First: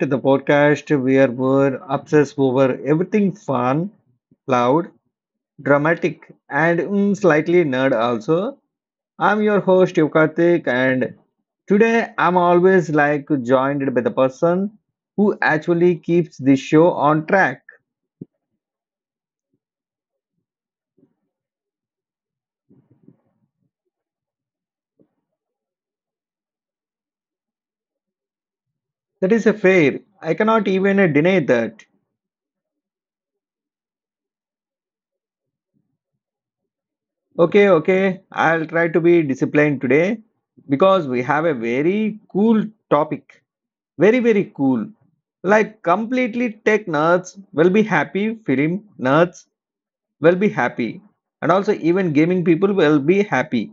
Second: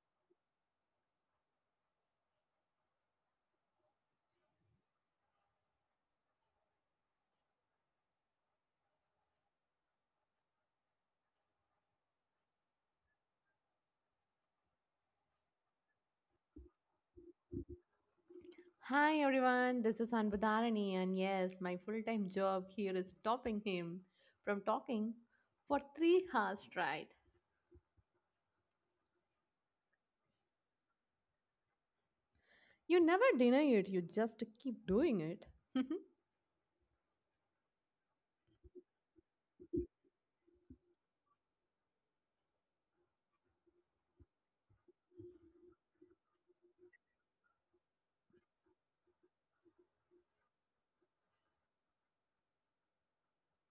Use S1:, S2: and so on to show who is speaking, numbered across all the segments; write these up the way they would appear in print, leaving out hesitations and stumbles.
S1: the podcast where we're obsessed over everything fun, loud, dramatic, and slightly nerd also. I'm your host Yukartik, and today I'm always like joined by the person who actually keeps the show on track.
S2: Hi everyone, this is Anbudharani, and yes, my full time job here is stopping him from talking for 3 hours straight.
S1: That is a fair. I cannot even deny that.
S2: You never deny it, you just keep doing it. And
S1: Okay, okay, I'll try to be disciplined today because we have a very cool topic. Very, very cool. Like, completely tech nerds will be happy, film nerds will be happy, and also even gaming people will be happy.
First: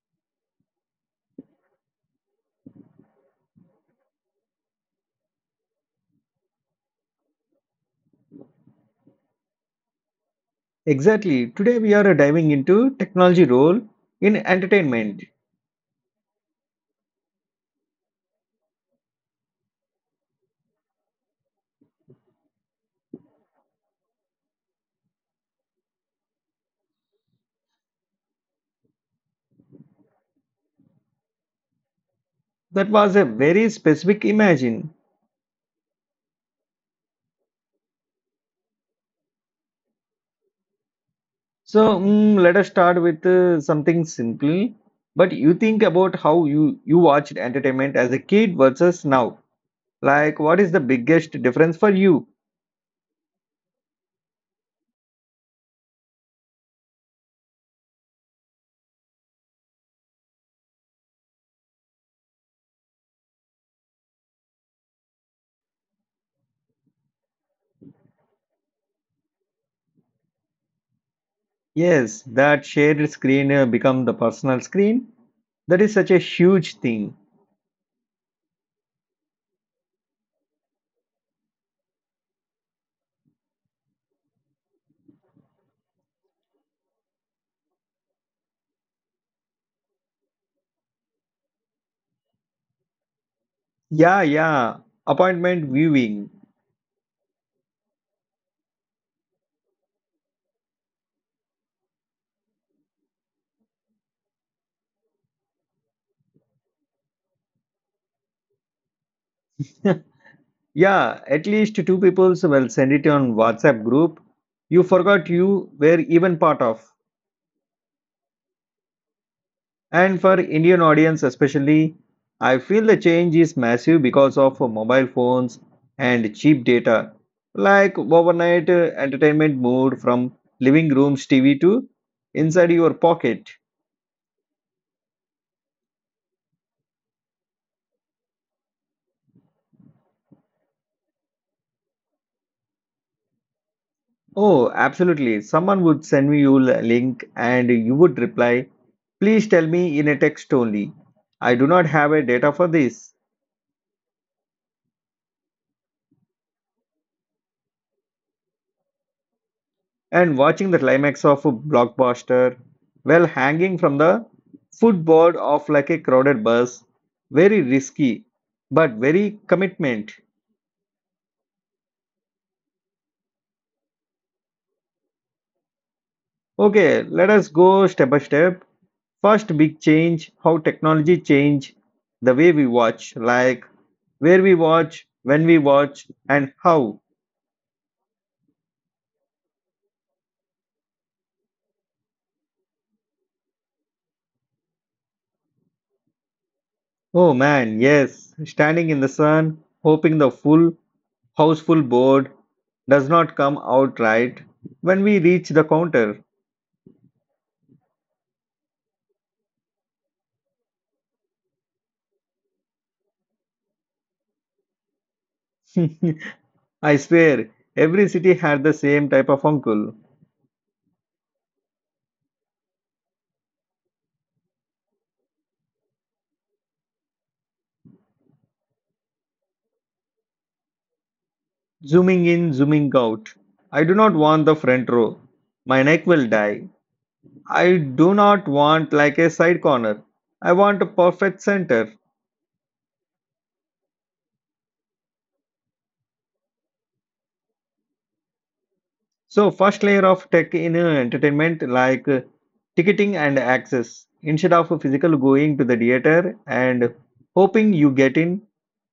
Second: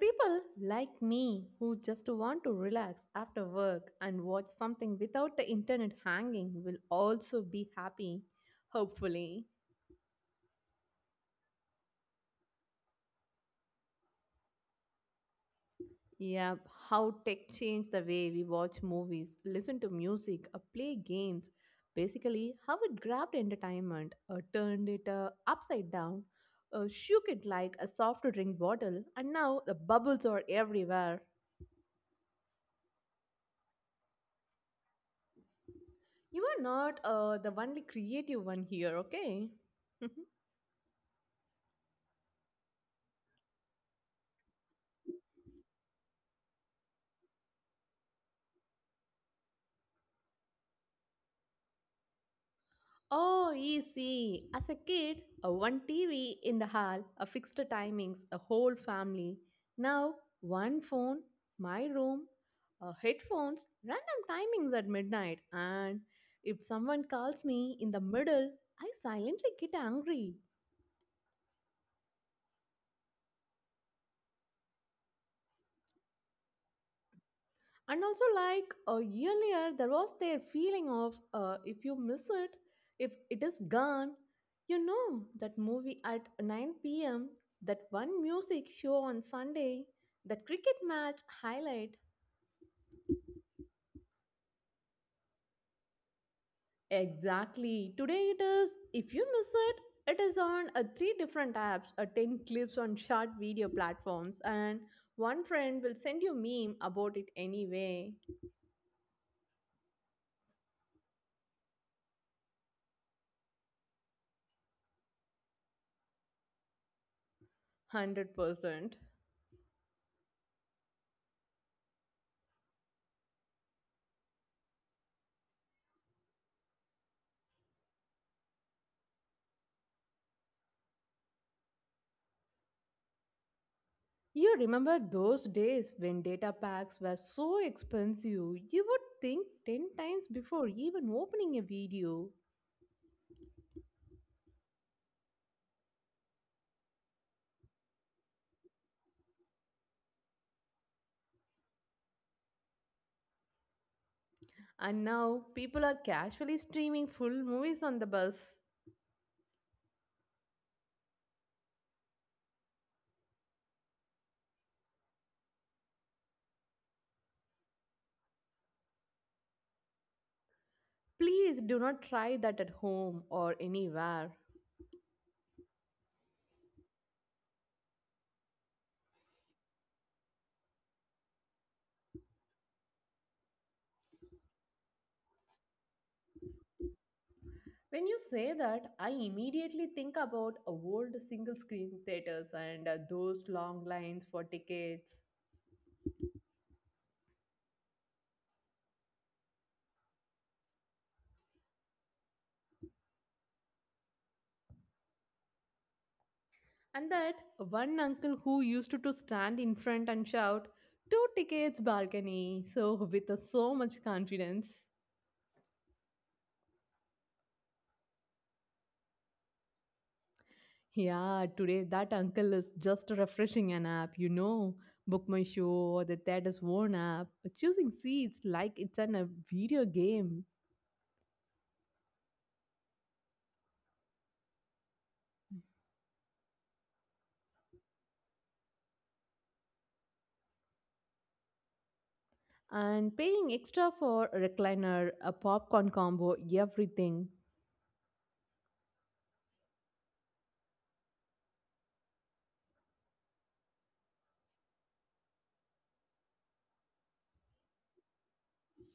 S2: people like me who just want to relax after work and watch something without the internet hanging will also be happy, hopefully.
S1: Exactly. Today we are diving into technology role in entertainment.
S2: Yeah, how tech changed the way we watch movies, listen to music, play games. Basically, how it grabbed entertainment, turned it upside down, shook it like a soft drink bottle, and now the bubbles are everywhere.
S1: That was a very specific imagine.
S2: You are not the only creative one here, okay?
S1: So let us start with something simple. But you think about how you watched entertainment as a kid versus now. Like what is the biggest difference for you?
S2: Oh, easy. As a kid, a one TV in the hall, a fixed timings, a whole family. Now, one phone, my room, headphones, random timings at midnight. And if someone calls me in the middle, I silently get angry.
S1: Yes, that shared screen become the personal screen. That is such a huge thing.
S2: And also, like earlier, there was their feeling of if you miss it, if it is gone, you know that movie at 9 p.m., that one music show on Sunday, that cricket match highlight.
S1: Yeah, yeah. Appointment viewing.
S2: Exactly. Today it is, if you miss it, it is on three different apps, 10 clips on short video platforms, and one friend will send you meme about it anyway.
S1: Yeah, at least two people will send it on WhatsApp group. You forgot you were even part of.
S2: 100%.
S1: And for Indian audience especially, I feel the change is massive because of mobile phones and cheap data. Like overnight entertainment moved from living rooms TV to inside your pocket.
S2: You remember those days when data packs were so expensive, you would think 10 times before even opening a video.
S1: Oh, absolutely. Someone would send me you a link and you would reply, please tell me in a text only. I do not have a data for this.
S2: And now people are casually streaming full movies on the bus.
S1: And watching the climax of a blockbuster, well, hanging from the footboard of like a crowded bus, very risky, but very commitment.
S2: Please do not try that at home or anywhere.
S1: Okay, let us go step by step. First big change, how technology change the way we watch, like where we watch, when we watch, and how.
S2: When you say that, I immediately think about old single screen theaters and those long lines for tickets.
S1: Oh man, yes, standing in the sun, hoping the full houseful board does not come out right when we reach the counter.
S2: And that one uncle who used to stand in front and shout, two tickets balcony, so with a so much confidence.
S1: I swear, every city had the same type of uncle,
S2: Yeah, today that uncle is just refreshing an app, you know, Book My Show or the theater's own app, choosing seats like it's a video game
S1: zooming in, zooming out. I do not want the front row. My neck will die. I do not want like a side corner. I want a perfect center.
S2: and paying extra for recliner, a popcorn combo, everything.
S1: So first layer of tech in entertainment like ticketing and access. Instead of a physical going to the theater and hoping you get in,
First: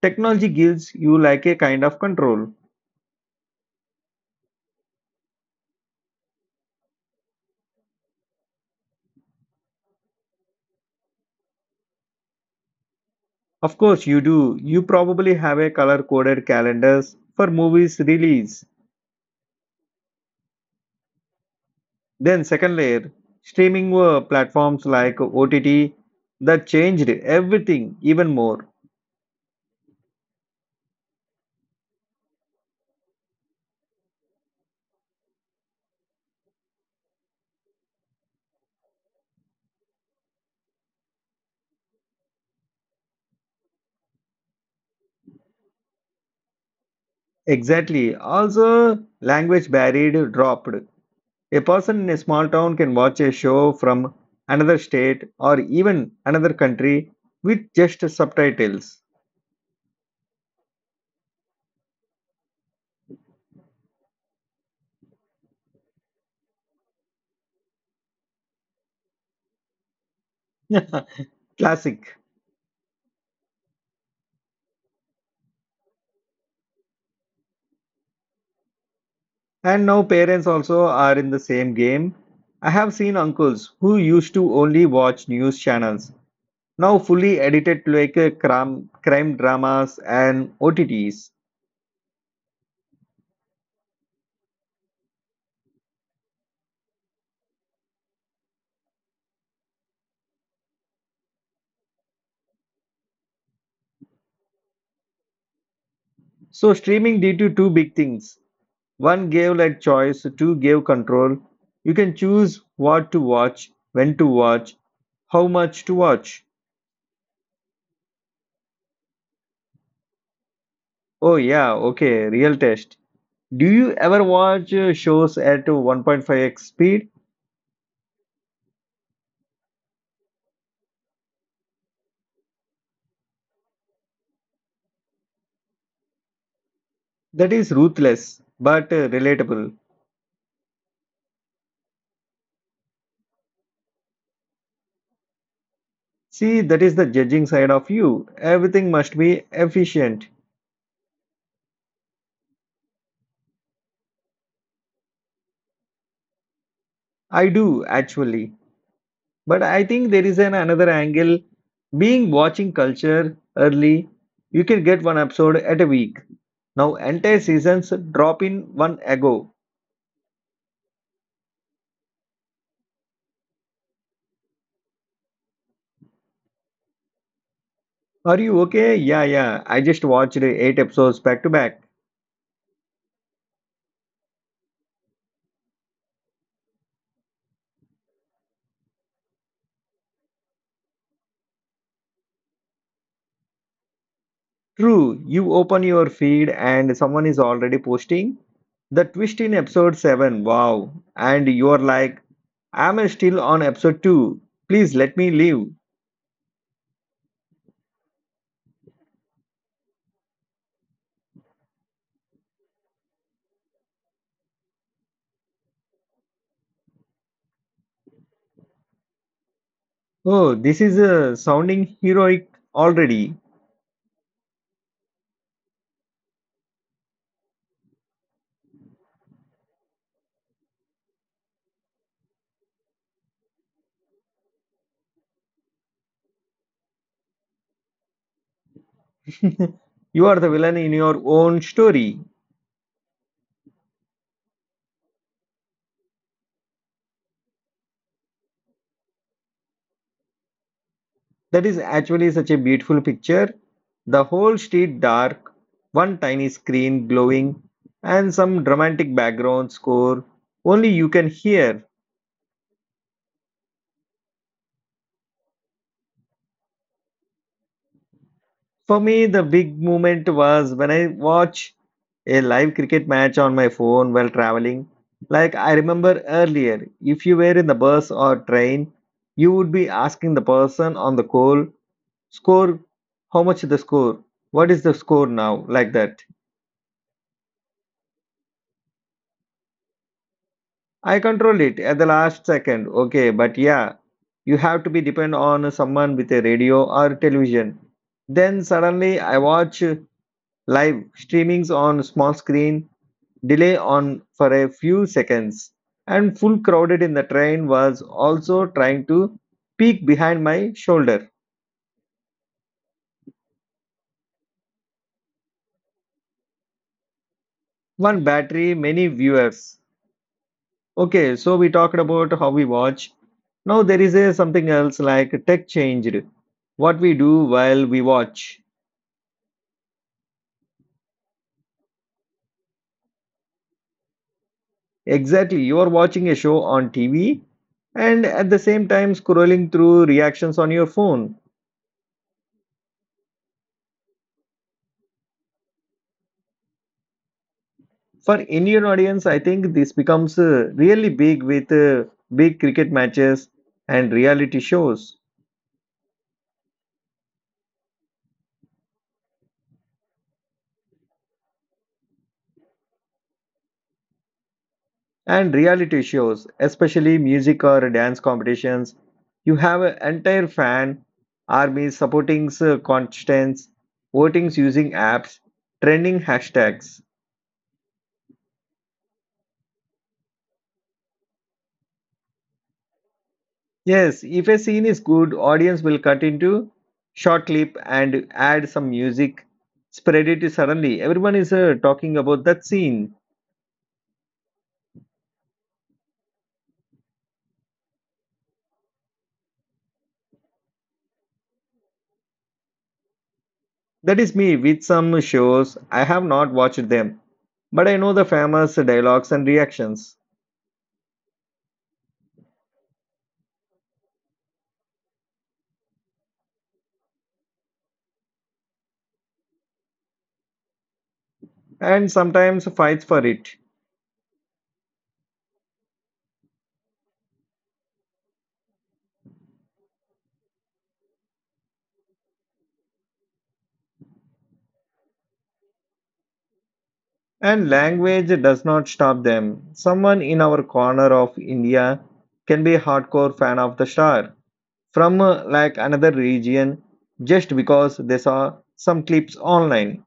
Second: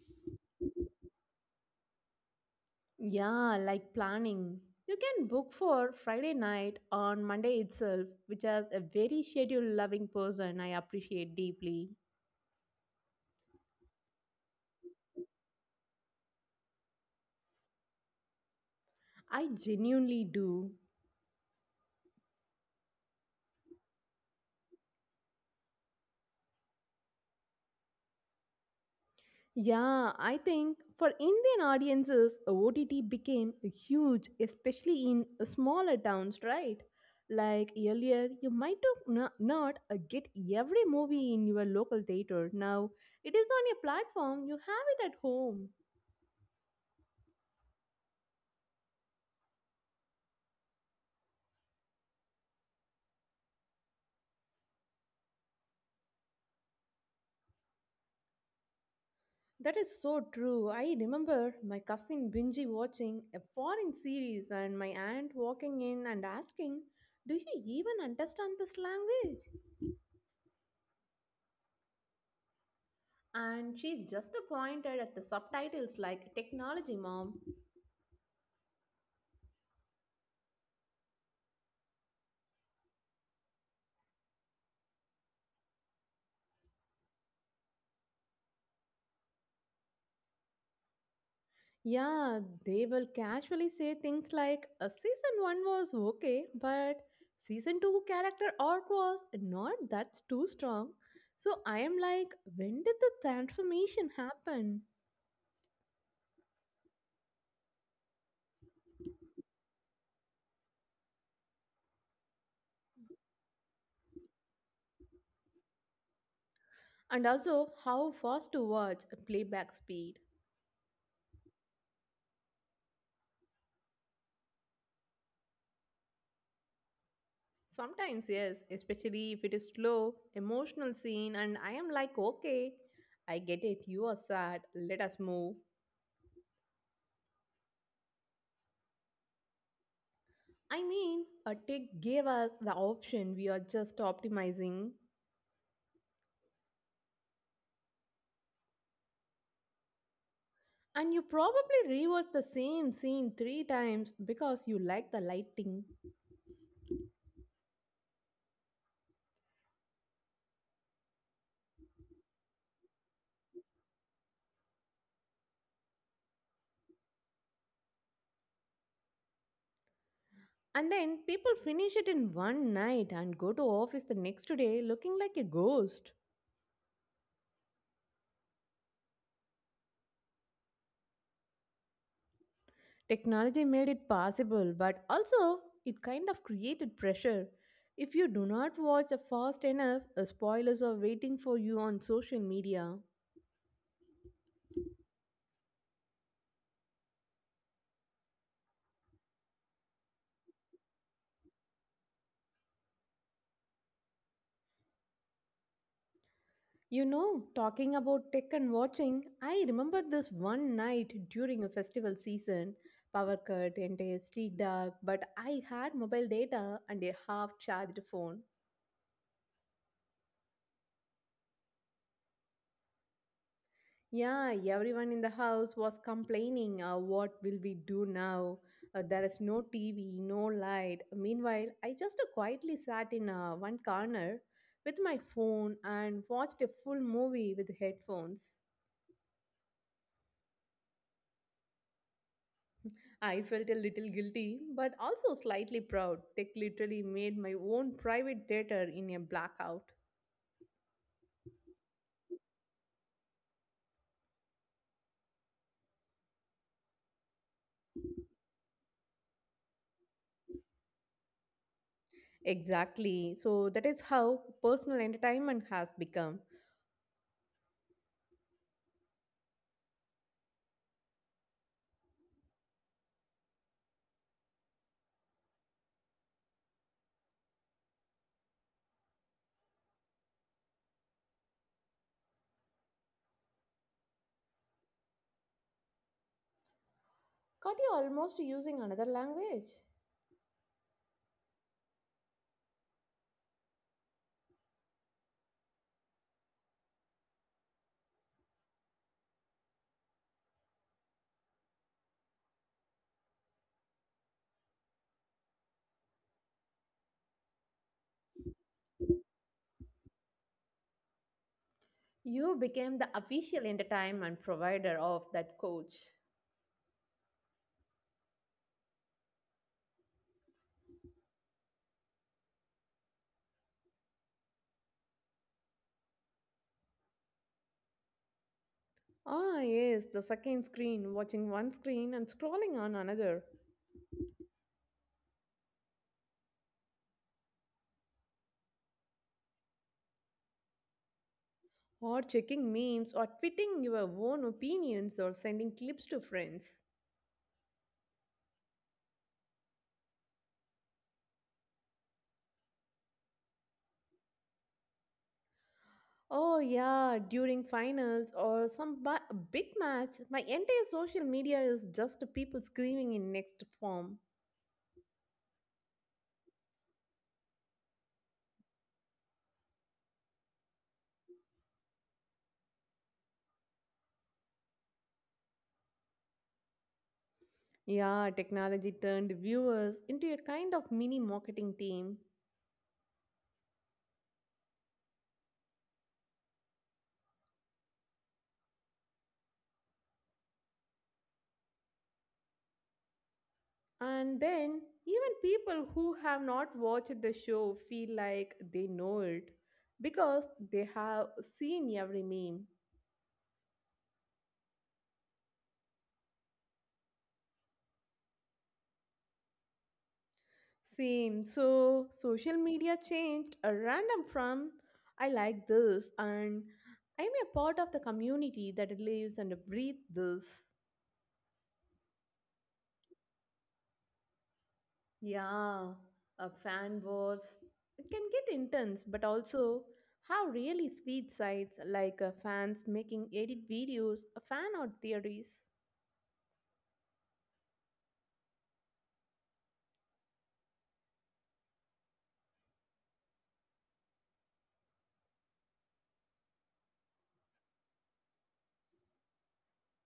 S1: technology gives you like a kind of control.
S2: Yeah, like planning. You can book for Friday night on Monday itself, which as a very schedule loving person I appreciate deeply.
S1: Of course you do. You probably have a color coded calendars for movies release.
S2: I genuinely do.
S1: Then second layer, streaming platforms like OTT that changed everything even more.
S2: Yeah, I think for Indian audiences, OTT became huge, especially in smaller towns, right? Like earlier, you might have not get every movie in your local theater. Now, it is on a platform, you have it at home.
S1: Exactly. Also language barrier dropped. A person in a small town can watch a show from another state or even another country with just subtitles.
S2: That is so true. I remember my cousin Benji watching a foreign series and my aunt walking in and asking, do you even understand this language?
S1: Classic.
S2: And she just pointed at the subtitles like technology, mom.
S1: And now parents also are in the same game. I have seen uncles who used to only watch news channels, now fully edited like a crime dramas and OTTs.
S2: Yeah, they will casually say things like, "A Season 1 was okay, but Season 2 character arc was not that too strong. So I am like, when did the transformation happen?
S1: So streaming did you two big things. One gave like choice, two gave control. You can choose what to watch, when to watch, how much to watch.
S2: And also, how fast to watch a playback speed.
S1: Oh, yeah, okay, real test. Do you ever watch shows at 1.5x speed?
S2: Sometimes, yes, especially if it is slow, emotional scene, and I am like, okay, I get it, you are sad, let us move.
S1: That is ruthless but relatable.
S2: I mean, a tech gave us the option, we are just optimizing.
S1: See, that is the judging side of you. Everything must be efficient.
S2: And you probably rewatch the same scene three times because you like the lighting.
S1: I do actually. But I think there is an another angle. Being watching culture early, you can get one episode at a week. Now entire seasons drop in one ago.
S2: And then people finish it in one night and go to office the next day looking like a ghost.
S1: Are you okay? Yeah, yeah. I just watched eight episodes back to back.
S2: Technology made it possible, but also it kind of created pressure. If you do not watch a fast enough, spoilers are waiting for you on social media.
S1: True, you open your feed and someone is already posting the twist in episode 7. Wow. And you're like, I'm still on episode 2. Please let me live.
S2: You know, talking about tech and watching, I remember this one night during a festival season. Power cut, entire street dark, but I had mobile data and a half charged phone.
S1: Oh, this is sounding heroic already.
S2: Yeah, everyone in the house was complaining, what will we do now? There is no TV, no light. Meanwhile, I just quietly sat in one corner with my phone and watched a full movie with headphones.
S1: You are the villain in your own story.
S2: I felt a little guilty, but also slightly proud. Tech literally made my own private theater in a blackout.
S1: That is actually such a beautiful picture. The whole street dark, one tiny screen glowing, and some dramatic background score only you can hear.
S2: Exactly. So that is how personal entertainment has become.
S1: For me, the big moment was when I watch a live cricket match on my phone while traveling. Like I remember earlier, if you were in the bus or train, you would be asking the person on the call, score, how much is the score, what is the score now, like that.
S2: Got you almost using another language?
S1: I control it at the last second. Okay, but yeah, you have to be depend on someone with a radio or television. Then suddenly I watch live streamings on small screen, delay on for a few seconds, and full crowded in the train was also trying to peek behind my shoulder.
S2: You became the official entertainment provider of that coach.
S1: One battery, many viewers. Okay, so we talked about how we watch. Now there is a something else like tech changed what we do while we watch.
S2: Ah, yes, the second screen, watching one screen and scrolling on another.
S1: Exactly. You are watching a show on TV and at the same time scrolling through reactions on your phone.
S2: Or checking memes or tweeting your own opinions or sending clips to friends.
S1: For Indian audience, I think this becomes really big with big cricket matches and reality shows.
S2: Oh, yeah, during finals or some big match, my entire social media is just people screaming in next form.
S1: And reality shows, especially music or dance competitions, you have an entire fan army supporting contestants, votings using apps, trending hashtags.
S2: Yeah, technology turned viewers into a kind of mini marketing team.
S1: Yes, if a scene is good, audience will cut into short clip and add some music, spread it suddenly. Everyone is talking about that scene.
S2: And then, even people who have not watched the show feel like they know it because they have seen every meme.
S1: That is me with some shows. I have not watched them, but I know the famous dialogues and reactions,
S2: Same. So, social media changed a random from I like this and I'm a part of the community that lives and breathes this.
S1: and sometimes fights for it.
S2: Yeah, a fan wars it can get intense, but also have really sweet sides like fans making edit videos, fan art theories.
S1: And language does not stop them. Someone in our corner of India can be a hardcore fan of the star from like another region just because they saw some clips online.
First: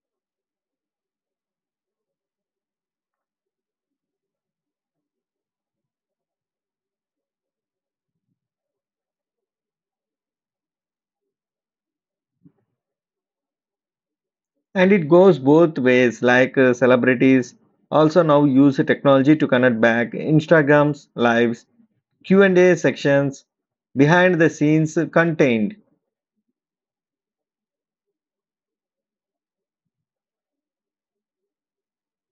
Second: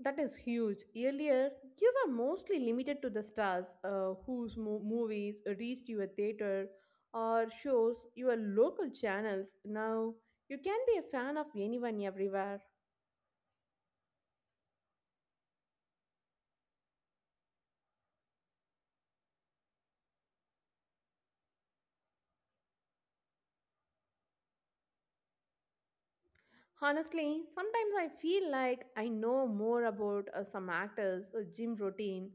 S2: That is huge. Earlier, you were mostly limited to the stars whose movies reached your theater or shows your local channels. Now, you can be a fan of anyone everywhere.
S1: And it goes both ways like celebrities also now use technology to connect back, instagrams lives, q&a sections, behind the scenes contained.
S2: Honestly, sometimes I feel like I know more about some actors' gym routine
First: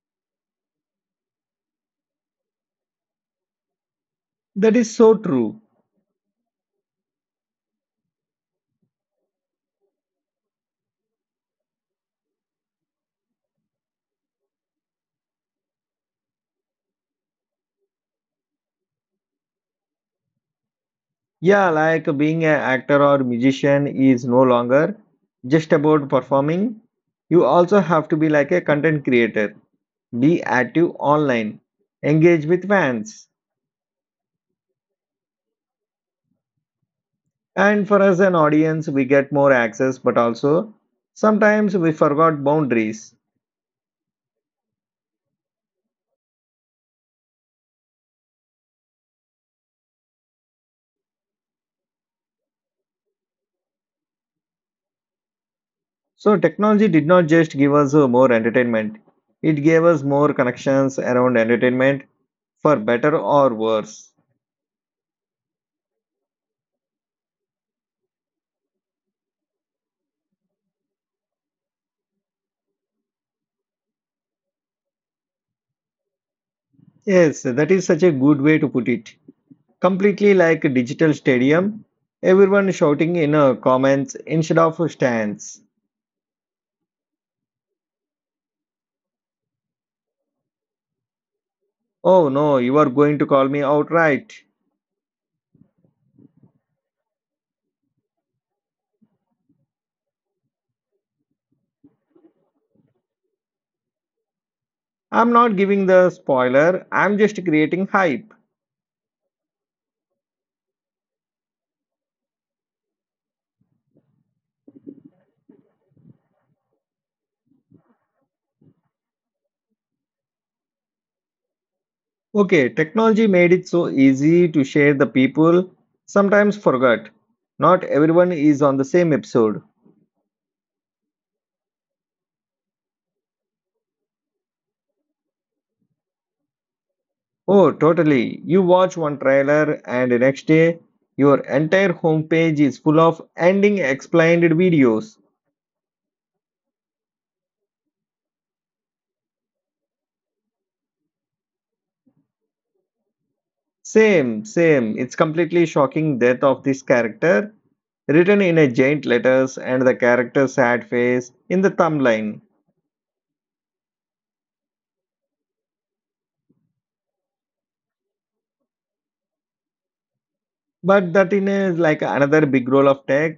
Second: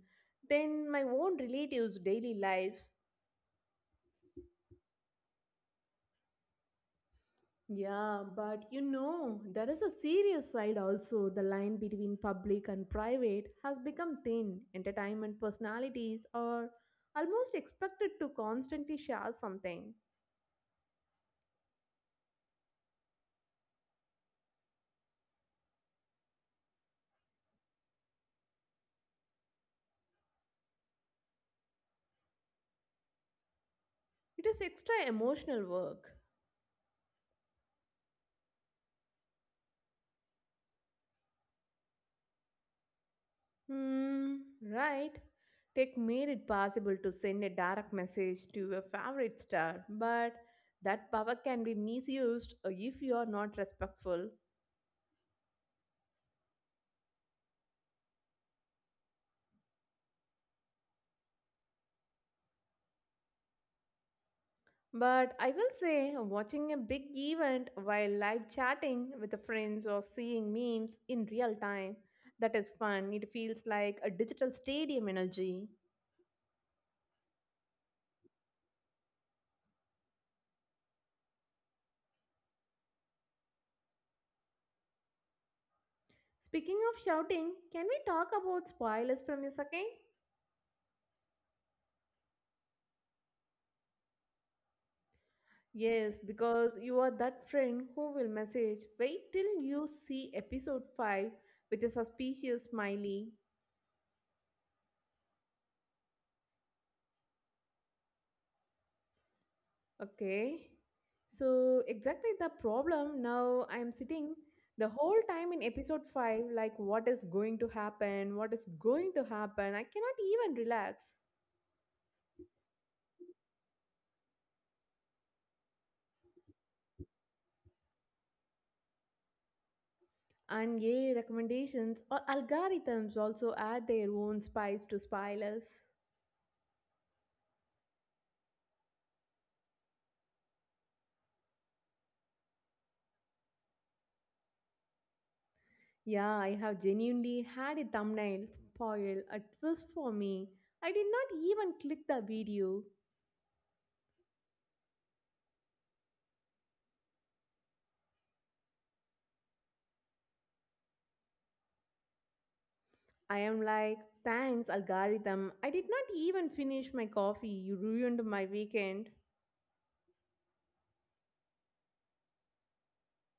S2: than my own relatives' daily lives.
S1: That is so true.
S2: Yeah, but you know, there is a serious side also. The line between public and private has become thin. Entertainment personalities are almost expected to constantly share something.
S1: Yeah, like being an actor or musician is no longer just about performing, you also have to be like a content creator, be active online, engage with fans.
S2: It is extra emotional work.
S1: And for us, an audience, we get more access, but also sometimes we forgot boundaries.
S2: Hmm, right. Tech made it possible to send a direct message to a favorite star, but that power can be misused if you are not respectful.
S1: So, technology did not just give us more entertainment, it gave us more connections around entertainment for better or worse.
S2: But I will say, watching a big event while live chatting with the friends or seeing memes in real time, that is fun. It feels like a digital stadium energy.
S1: Yes, that is such a good way to put it. Completely like a digital stadium, everyone shouting in comments instead of stands.
S2: Speaking of shouting, can we talk about spoilers from a second?
S1: Oh no, you are going to call me outright.
S2: Yes, because you are that friend who will message, wait till you see episode 5 with a suspicious smiley.
S1: I'm not giving the spoiler, I'm just creating hype.
S2: Okay. So exactly the problem, now I am sitting the whole time in episode 5 like what is going to happen, what is going to happen, I cannot even relax.
S1: Okay, technology made it so easy to share the people sometimes forgot. Not everyone is on the same episode.
S2: And yay recommendations or algorithms also add their own spice to spoilers.
S1: Oh, totally. You watch one trailer and the next day your entire homepage is full of ending explained videos.
S2: Yeah, I have genuinely had a thumbnail spoil a twist for me. I did not even click the video.
S1: Same, same. It's completely shocking death of this character written in a giant letters and the character's sad face in the thumbline.
S2: I am like, thanks, algorithm. I did not even finish my coffee. You ruined my weekend.
S1: But that in a like another big role of tech,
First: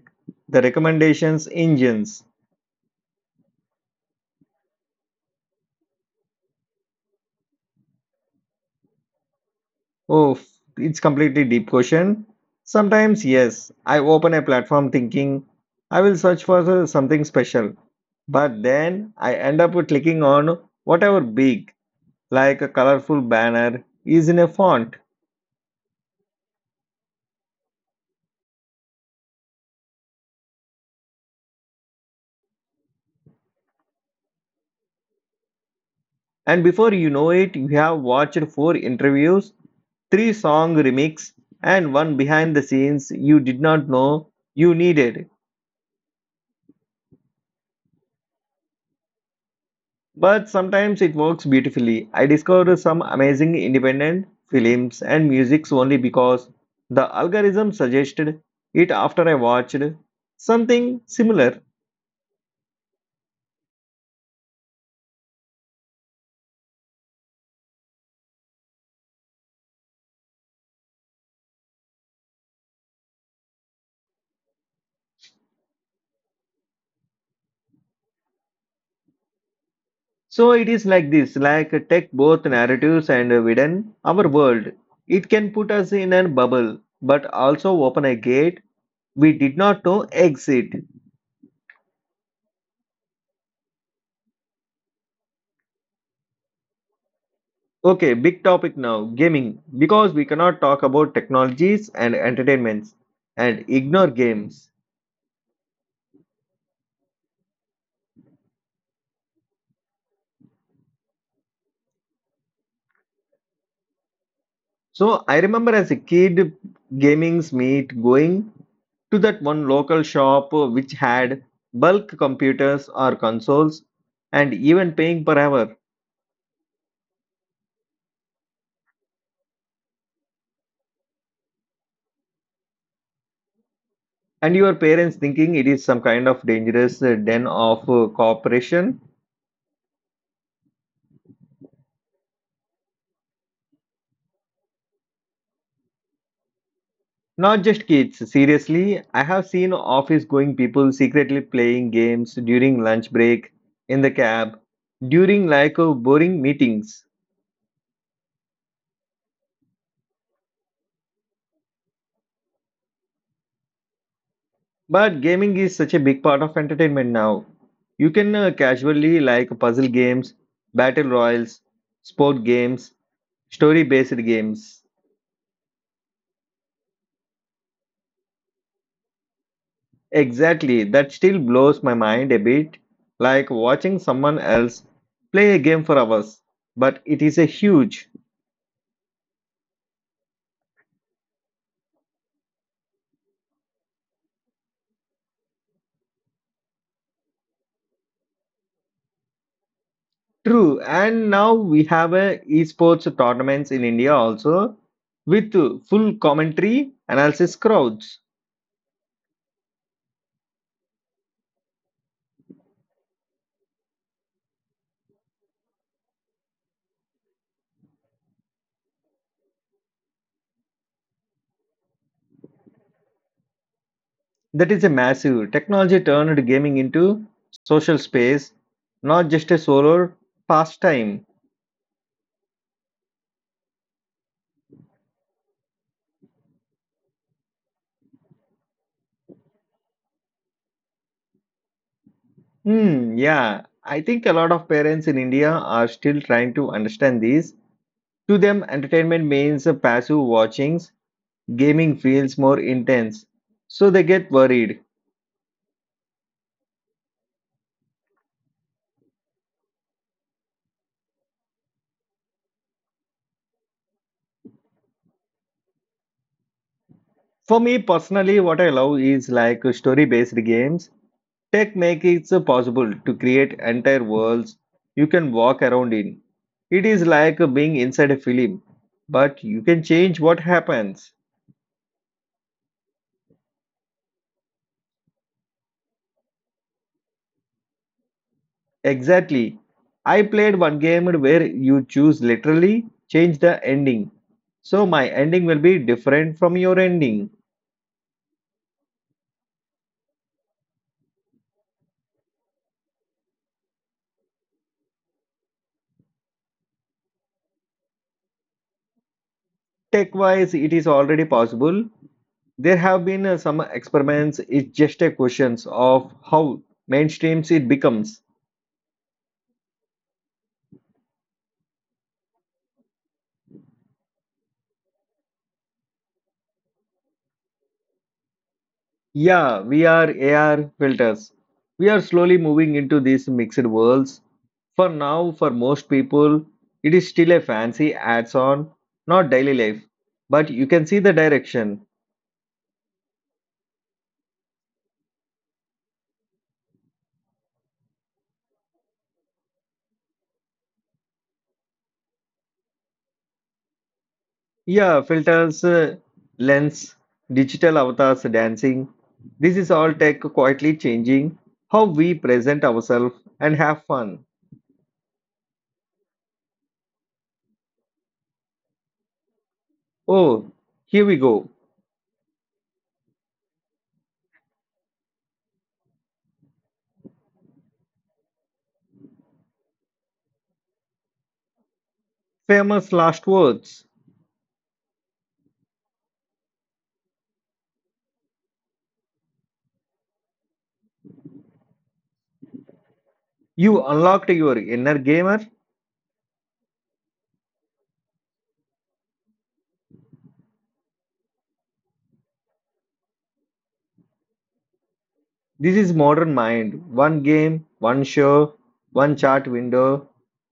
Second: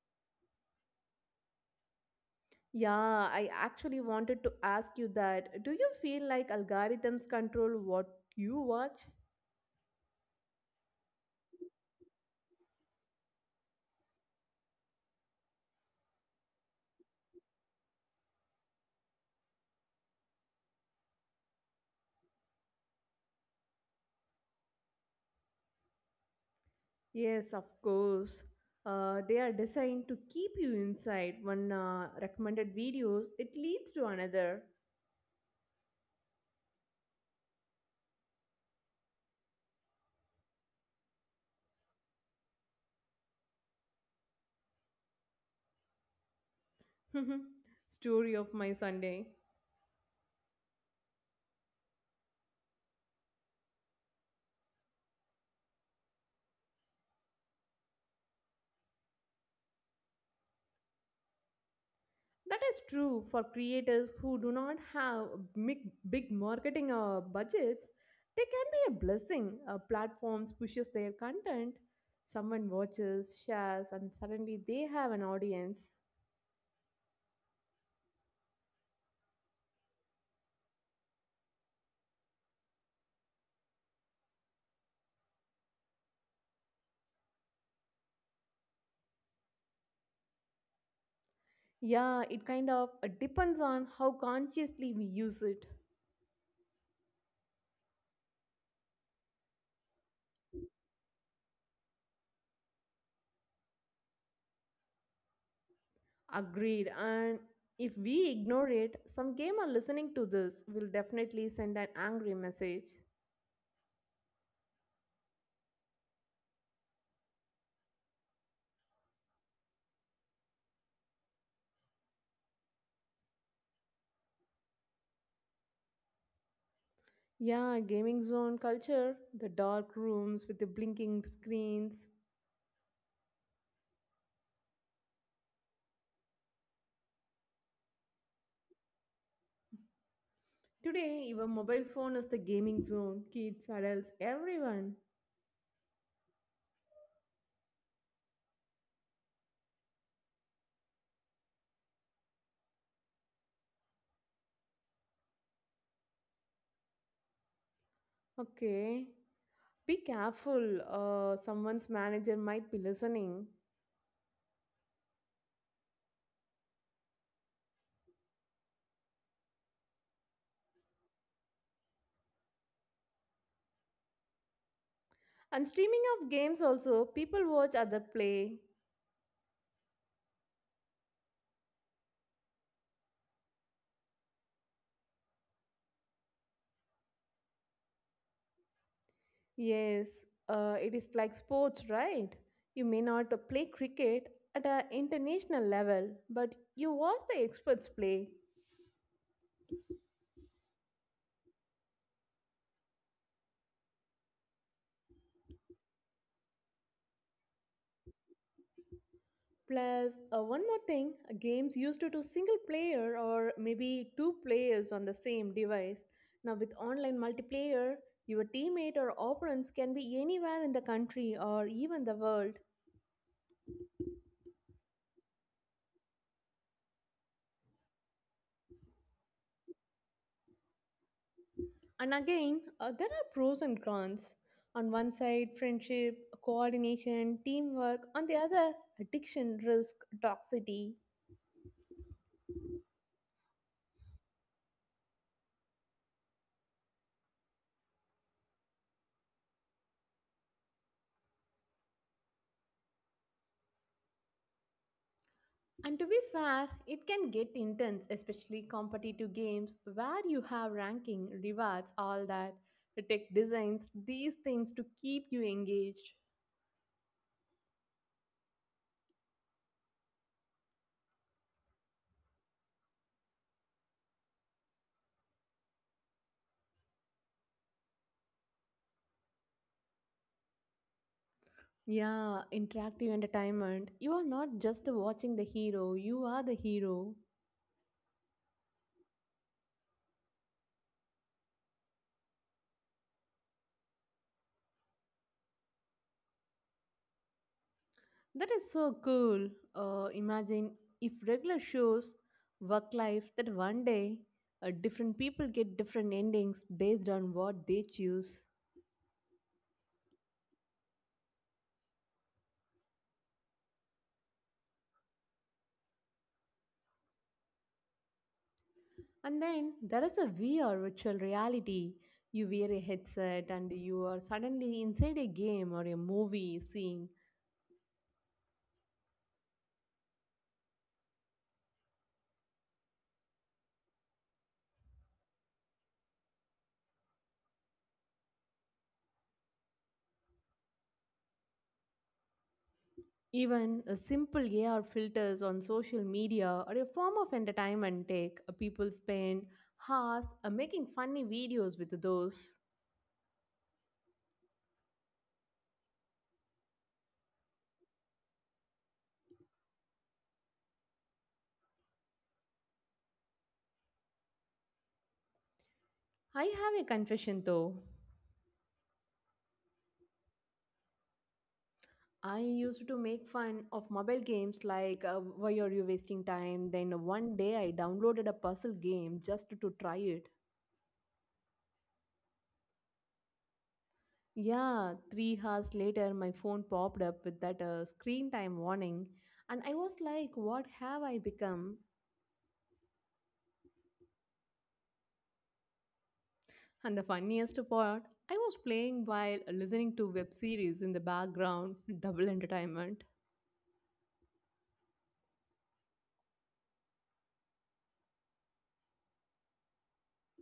S1: the recommendations engines.
S2: Yeah, I actually wanted to ask you that. Do you feel like algorithms control what you watch?
S1: Oh, f- it's completely deep question. Sometimes, yes, I open a platform thinking I will search for something special, but then I end up with clicking on whatever big, like a colorful banner, is in a font.
S2: Yes, of course. They are designed to keep you inside one recommended videos, it leads to another.
S1: And before you know it, you have watched four interviews, three song remix, and one behind the scenes you did not know you needed.
S2: Story of my Sunday.
S1: But sometimes it works beautifully. I discovered some amazing independent films and musics only because the algorithm suggested it after I watched something similar.
S2: That is true for creators who do not have big, big marketing budgets. They can be a blessing. Platforms pushes their content. Someone watches, shares, and suddenly they have an audience.
S1: So it is like this, like tech, both narratives and within our world. It can put us in a bubble, but also open a gate we did not know exit.
S2: Yeah, it kind of depends on how consciously we use it.
S1: Okay, big topic now, gaming, because we cannot talk about technologies and entertainments and ignore games.
S2: Agreed. And if we ignore it, some gamer listening to this will definitely send an angry message.
S1: So I remember as a kid, gaming's meet going to that one local shop which had bulk computers or consoles and even paying per hour.
S2: Yeah, gaming zone culture, the dark rooms with the blinking screens.
S1: And your parents thinking it is some kind of dangerous den of cooperation.
S2: Today, your mobile phone is the gaming zone. Kids, adults, everyone.
S1: Not just kids, seriously, I have seen office going people secretly playing games during lunch break, in the cab, during like boring meetings.
S2: Okay. Be careful. Someone's manager might be listening.
S1: But gaming is such a big part of entertainment now. You can casually like puzzle games, battle royals, sport games, story based games.
S2: And streaming of games also, people watch other play.
S1: Exactly, that still blows my mind a bit, like watching someone else play a game for hours. But it is a huge.
S2: Yes, it is like sports, right? You may not play cricket at an international level, but you watch the experts play.
S1: True, and now we have a esports tournaments in India also with full commentary analysis crowds.
S2: Plus, one more thing, games used to do single player or maybe two players on the same device. Now, with online multiplayer, your teammate or opponents can be anywhere in the country or even the world.
S1: That is a massive technology turned gaming into social space, not just a solo pastime.
S2: And again, there are pros and cons. On one side, friendship, coordination, teamwork, on the other, addiction, risk, toxicity.
S1: Hmm, yeah, I think a lot of parents in India are still trying to understand this. To them, entertainment means passive watchings. Gaming feels more intense, so they get worried.
S2: And to be fair, it can get intense, especially competitive games where you have ranking, rewards, all that, tech designs, these things to keep you engaged.
S1: For me personally, what I love is like story-based games. Tech makes it possible to create entire worlds you can walk around in. It is like being inside a film, but you can change what happens.
S2: Yeah, interactive entertainment. You are not just watching the hero, you are the hero.
S1: Exactly. I played one game where you choose literally change the ending. So my ending will be different from your ending.
S2: That is so cool. Imagine if regular shows work life that one day different people get different endings based on what they choose.
S1: Tech wise, it is already possible. There have been some experiments, it's just a question of how mainstreams it becomes.
S2: And then there is a VR virtual reality. You wear a headset and you are suddenly inside a game or a movie scene.
S1: Yeah, VR, AR filters. We are slowly moving into these mixed worlds. For now, for most people, it is still a fancy adds on, not daily life, but you can see the direction.
S2: Even a simple AR filters on social media are a form of entertainment tech. People spend hours making funny videos with those.
S1: Yeah, filters, lens, digital avatars, dancing. This is all tech quietly changing how we present ourselves and have fun.
S2: I have a confession though.
S1: Oh, here we go.
S2: I used to make fun of mobile games like why are you wasting time? Then one day I downloaded a puzzle game just to try it.
S1: Famous last words.
S2: Yeah, 3 hours later, my phone popped up with that screen time warning, and I was like, what have I become?
S1: You unlocked your inner gamer.
S2: And the funniest part, I was playing while listening to web series in the background, double entertainment.
S1: This is modern mind. One game, one show, one chat window.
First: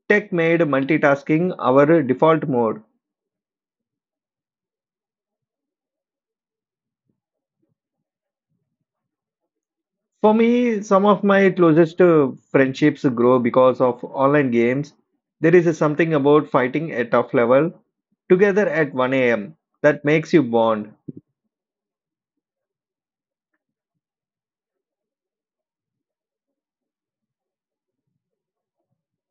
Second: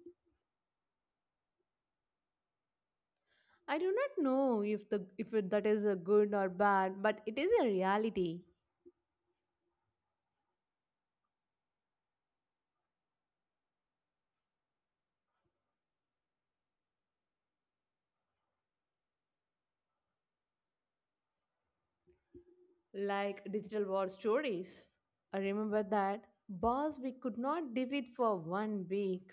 S1: Tech made multitasking our default mode.
S2: I do not know if the if it, that is a good or bad, but it is a reality,
S1: For me, some of my closest friendships grow because of online games. There is something about fighting at tough level together at 1 a.m. that makes you bond.
S2: like digital war stories. I remember that boss we could not defeat for 1 week.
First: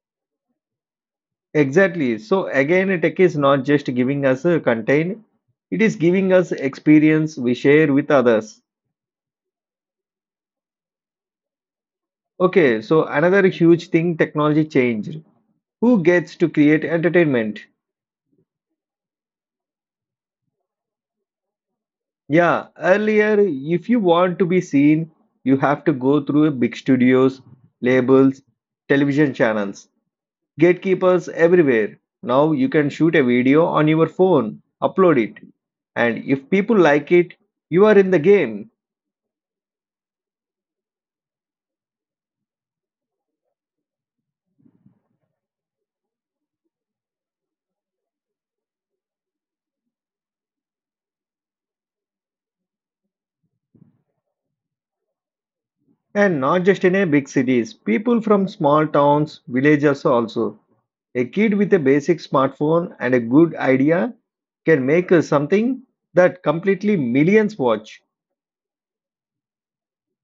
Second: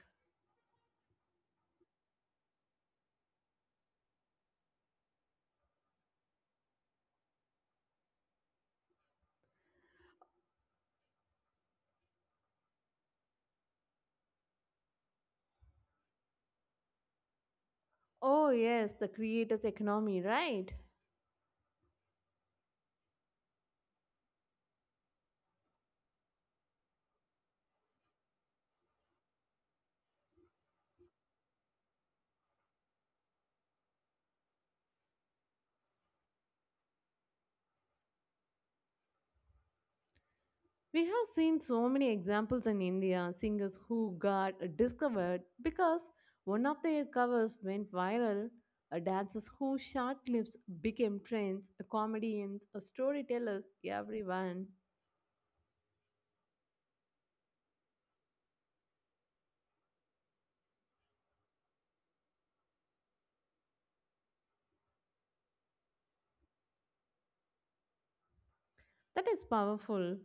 S1: Exactly. So again, tech is not just giving us a content, it is giving us experience we share with others. Okay, so another huge thing technology changed who gets to create entertainment.
S2: Oh yes, the creator's economy, right?
S1: Yeah, earlier, if you want to be seen, you have to go through big studios, labels, television channels, gatekeepers everywhere. Now you can shoot a video on your phone, upload it, and if people like it, you are in the game.
S2: We have seen so many examples in India, singers who got discovered because one of their covers went viral, dancers whose short clips became trends, comedians, storytellers, everyone.
S1: And not just in a big cities, people from small towns, villages also. A kid with a basic smartphone and a good idea can make something that completely millions watch.
S2: That is powerful.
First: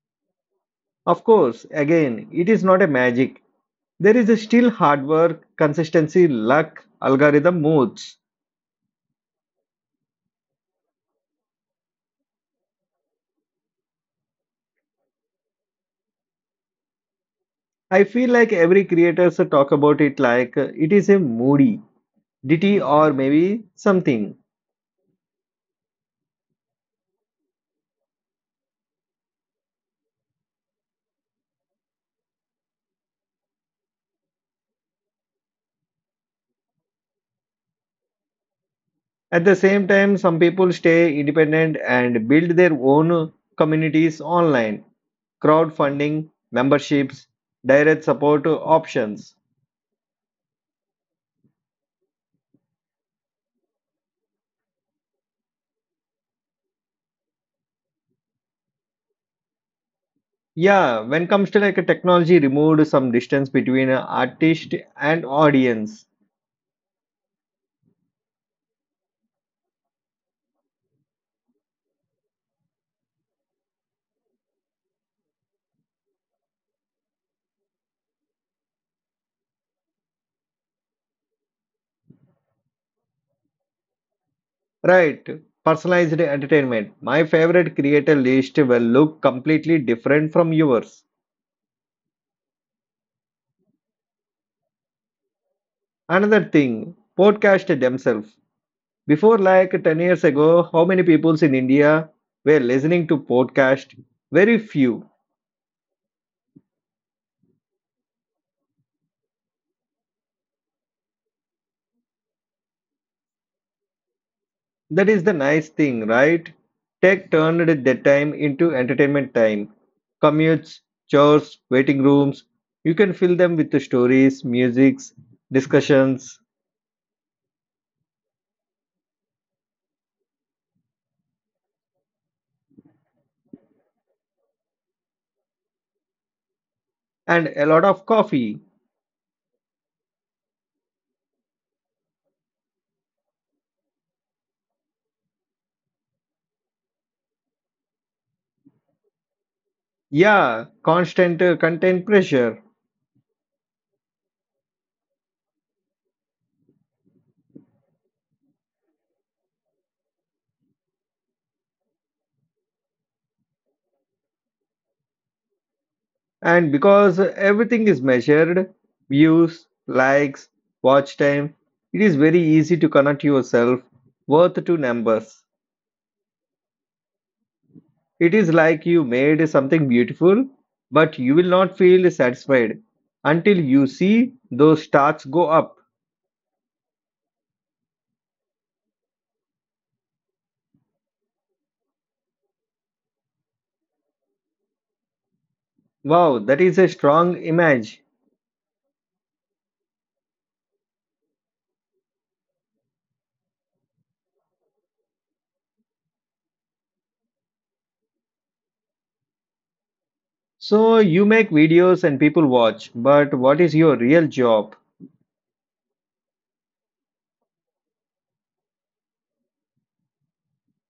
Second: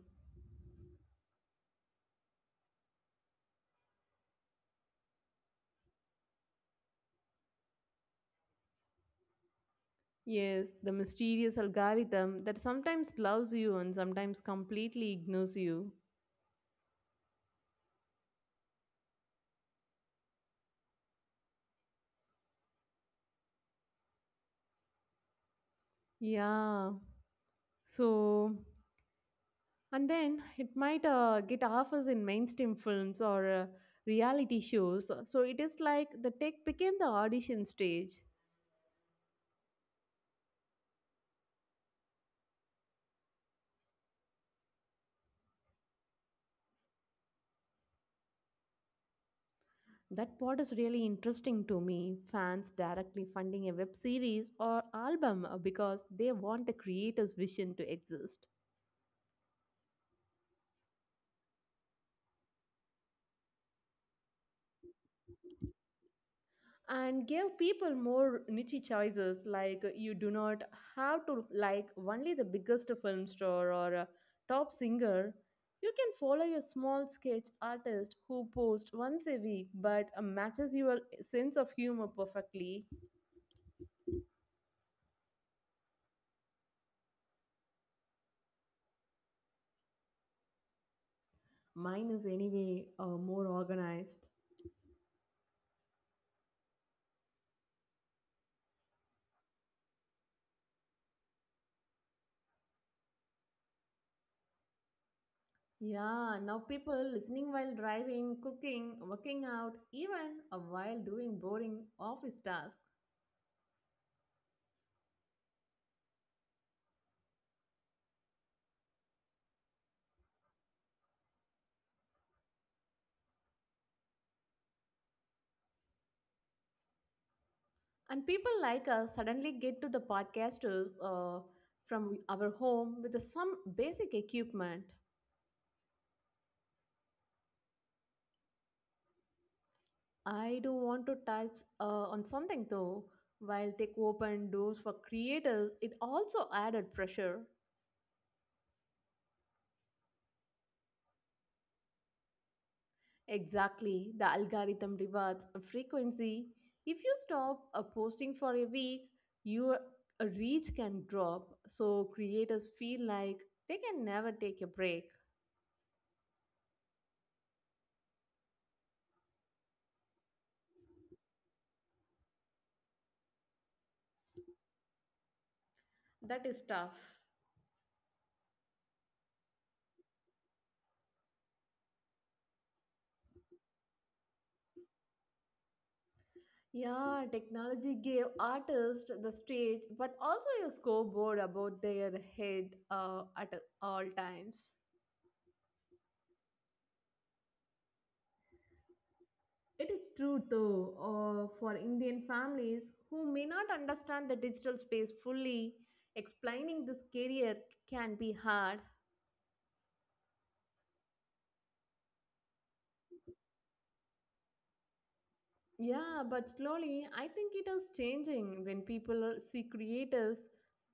S1: Of course, again, it is not a magic. There is a still hard work, consistency, luck, algorithm moods.
S2: Yes, the mysterious algorithm that sometimes loves you and sometimes completely ignores you.
S1: I feel like every creators talk about it like it is a moody ditty or maybe something.
S2: Yeah. So and then it might get offers in mainstream films or reality shows. So it is like the tech became the audition stage.
S1: At the same time, some people stay independent and build their own communities online. Crowdfunding, memberships, direct support options.
S2: That part is really interesting to me. Fans directly funding a web series or album because they want the creator's vision to exist.
S1: Yeah, when comes to like a technology removed some distance between a artist and audience.
S2: And gave people more niche choices like you do not have to like only the biggest film star or a top singer, you can follow a small sketch artist who posts once a week but matches your sense of humor perfectly.
S1: Right, personalized entertainment. My favorite creator list will look completely different from yours.
S2: Mine is anyway more organized.
S1: Another thing, podcast themselves. Before like 10 years ago, how many peoples in India were listening to podcast? Very few.
S2: Yeah, now people listening while driving, cooking, working out, even while doing boring office tasks.
S1: That is the nice thing, right? Tech turned that time into entertainment time. Commutes, chores, waiting rooms. You can fill them with the stories, musics, discussions,
S2: And people like us suddenly get to the podcasters from our home with some basic equipment.
S1: and a lot of coffee.
S2: I do want to touch on something though. While they open doors for creators, it also added pressure.
S1: Yeah, constant content pressure.
S2: Exactly, the algorithm rewards a frequency. If you stop posting for a week, your reach can drop. So creators feel like they can never take a break.
S1: And because everything is measured views, likes, watch time it is very easy to connect yourself worth to numbers.
S2: That is tough.
S1: It is like you made something beautiful, but you will not feel satisfied until you see those stars go up.
S2: Yeah, technology gave artists the stage, but also a scoreboard about their head at all times.
S1: Wow, that is a strong image.
S2: It is true, though, for Indian families who may not understand the digital space fully, explaining this career can be hard.
S1: So you make videos and people watch, but what is your real job?
S2: Yeah, but slowly, I think it is changing when people see creators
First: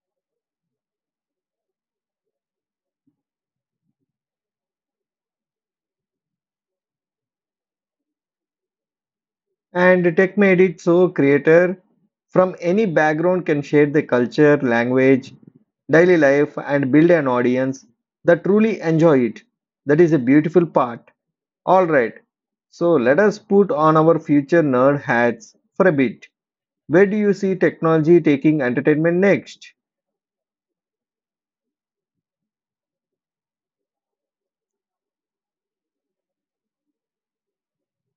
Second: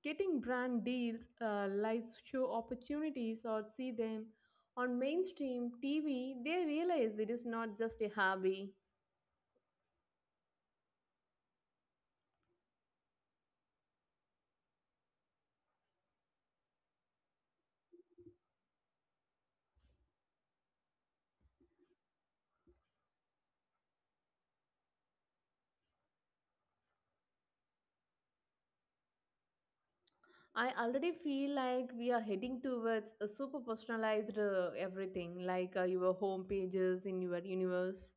S2: getting brand deals, live show opportunities, or see them on mainstream TV. They realize it is not just a hobby.
S1: And tech made it so creator from any background can share the culture, language, daily life, and build an audience that truly enjoy it. That is a beautiful part. All right. So let us put on our future nerd hats for a bit. Where do you see technology taking entertainment next?
S2: I already feel like we are heading towards a super personalized everything, like your home pages in your universe.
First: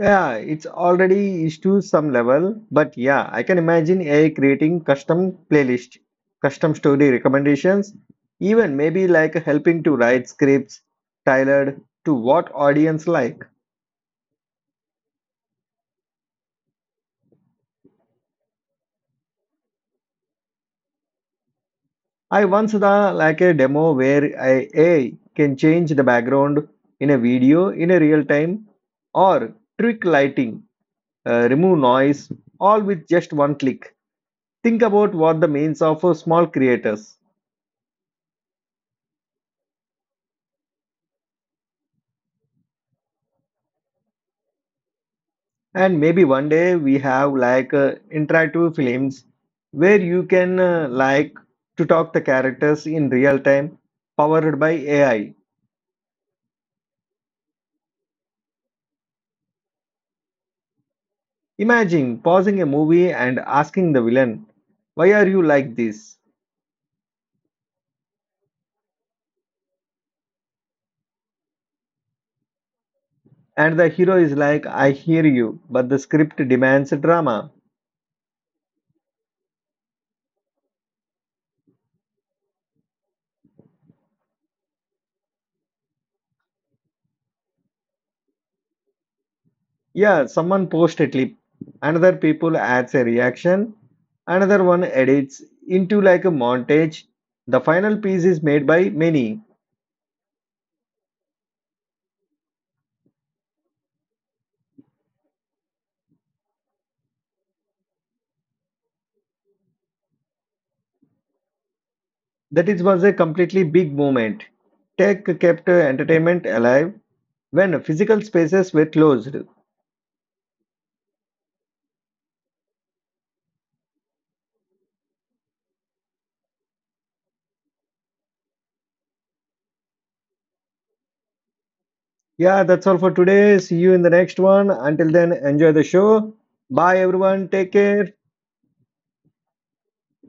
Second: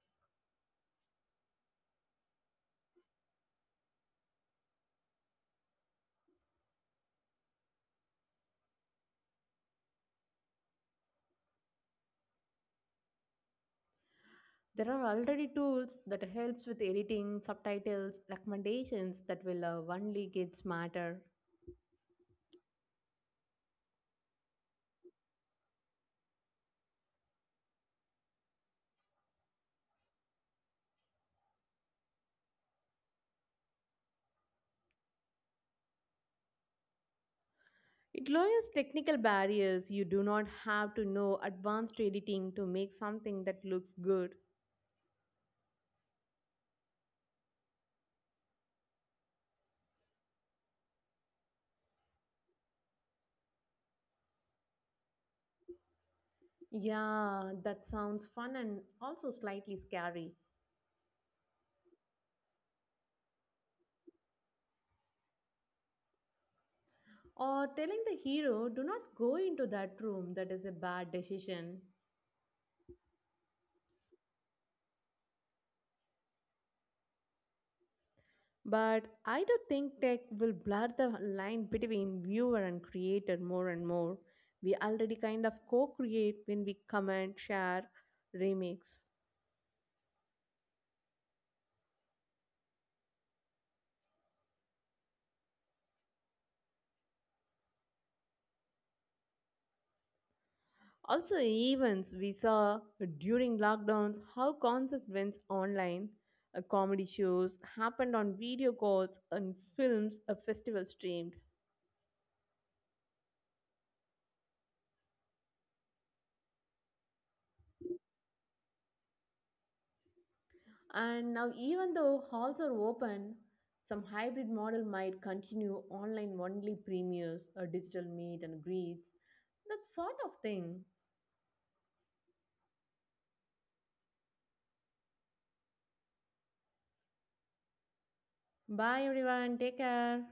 S1: Yeah, it's already is to some level, but yeah, I can imagine AI creating custom playlist, custom story recommendations, even maybe like helping to write scripts tailored to what audience like.
S2: There are already tools that helps with editing, subtitles, recommendations that will only get smarter.
S1: I once saw like a demo where AI can change the background in a video in a real time or trick lighting, remove noise, all with just one click. Think about what the means of small creators.
S2: It lowers technical barriers. You do not have to know advanced editing to make something that looks good.
S1: And maybe one day we have like interactive films where you can like to talk the characters in real time, powered by AI.
S2: Yeah, that sounds fun and also slightly scary.
S1: Imagine pausing a movie and asking the villain, "Why are you like this?"
S2: Or telling the hero, do not go into that room, that is a bad decision.
S1: And the hero is like, "I hear you," but the script demands drama.
S2: But I do think tech will blur the line between viewer and creator more and more. We already kind of co create when we comment, share, remix.
S1: Yeah, someone posts a clip, another people adds a reaction, another one edits into like a montage. The final piece is made by many.
S2: Also, events we saw during lockdowns how concerts went online, comedy shows happened on video calls, and films, a festival streamed.
S1: That it was a completely big movement. Tech kept entertainment alive when physical spaces were closed.
S2: And now, even though halls are open, some hybrid model might continue online only premieres, or digital meet and greets, that sort of thing.
S1: Yeah, that's all for today. See you in the next one. Until then, enjoy the show. Bye, everyone. Take care.
S2: Bye, everyone. Take care.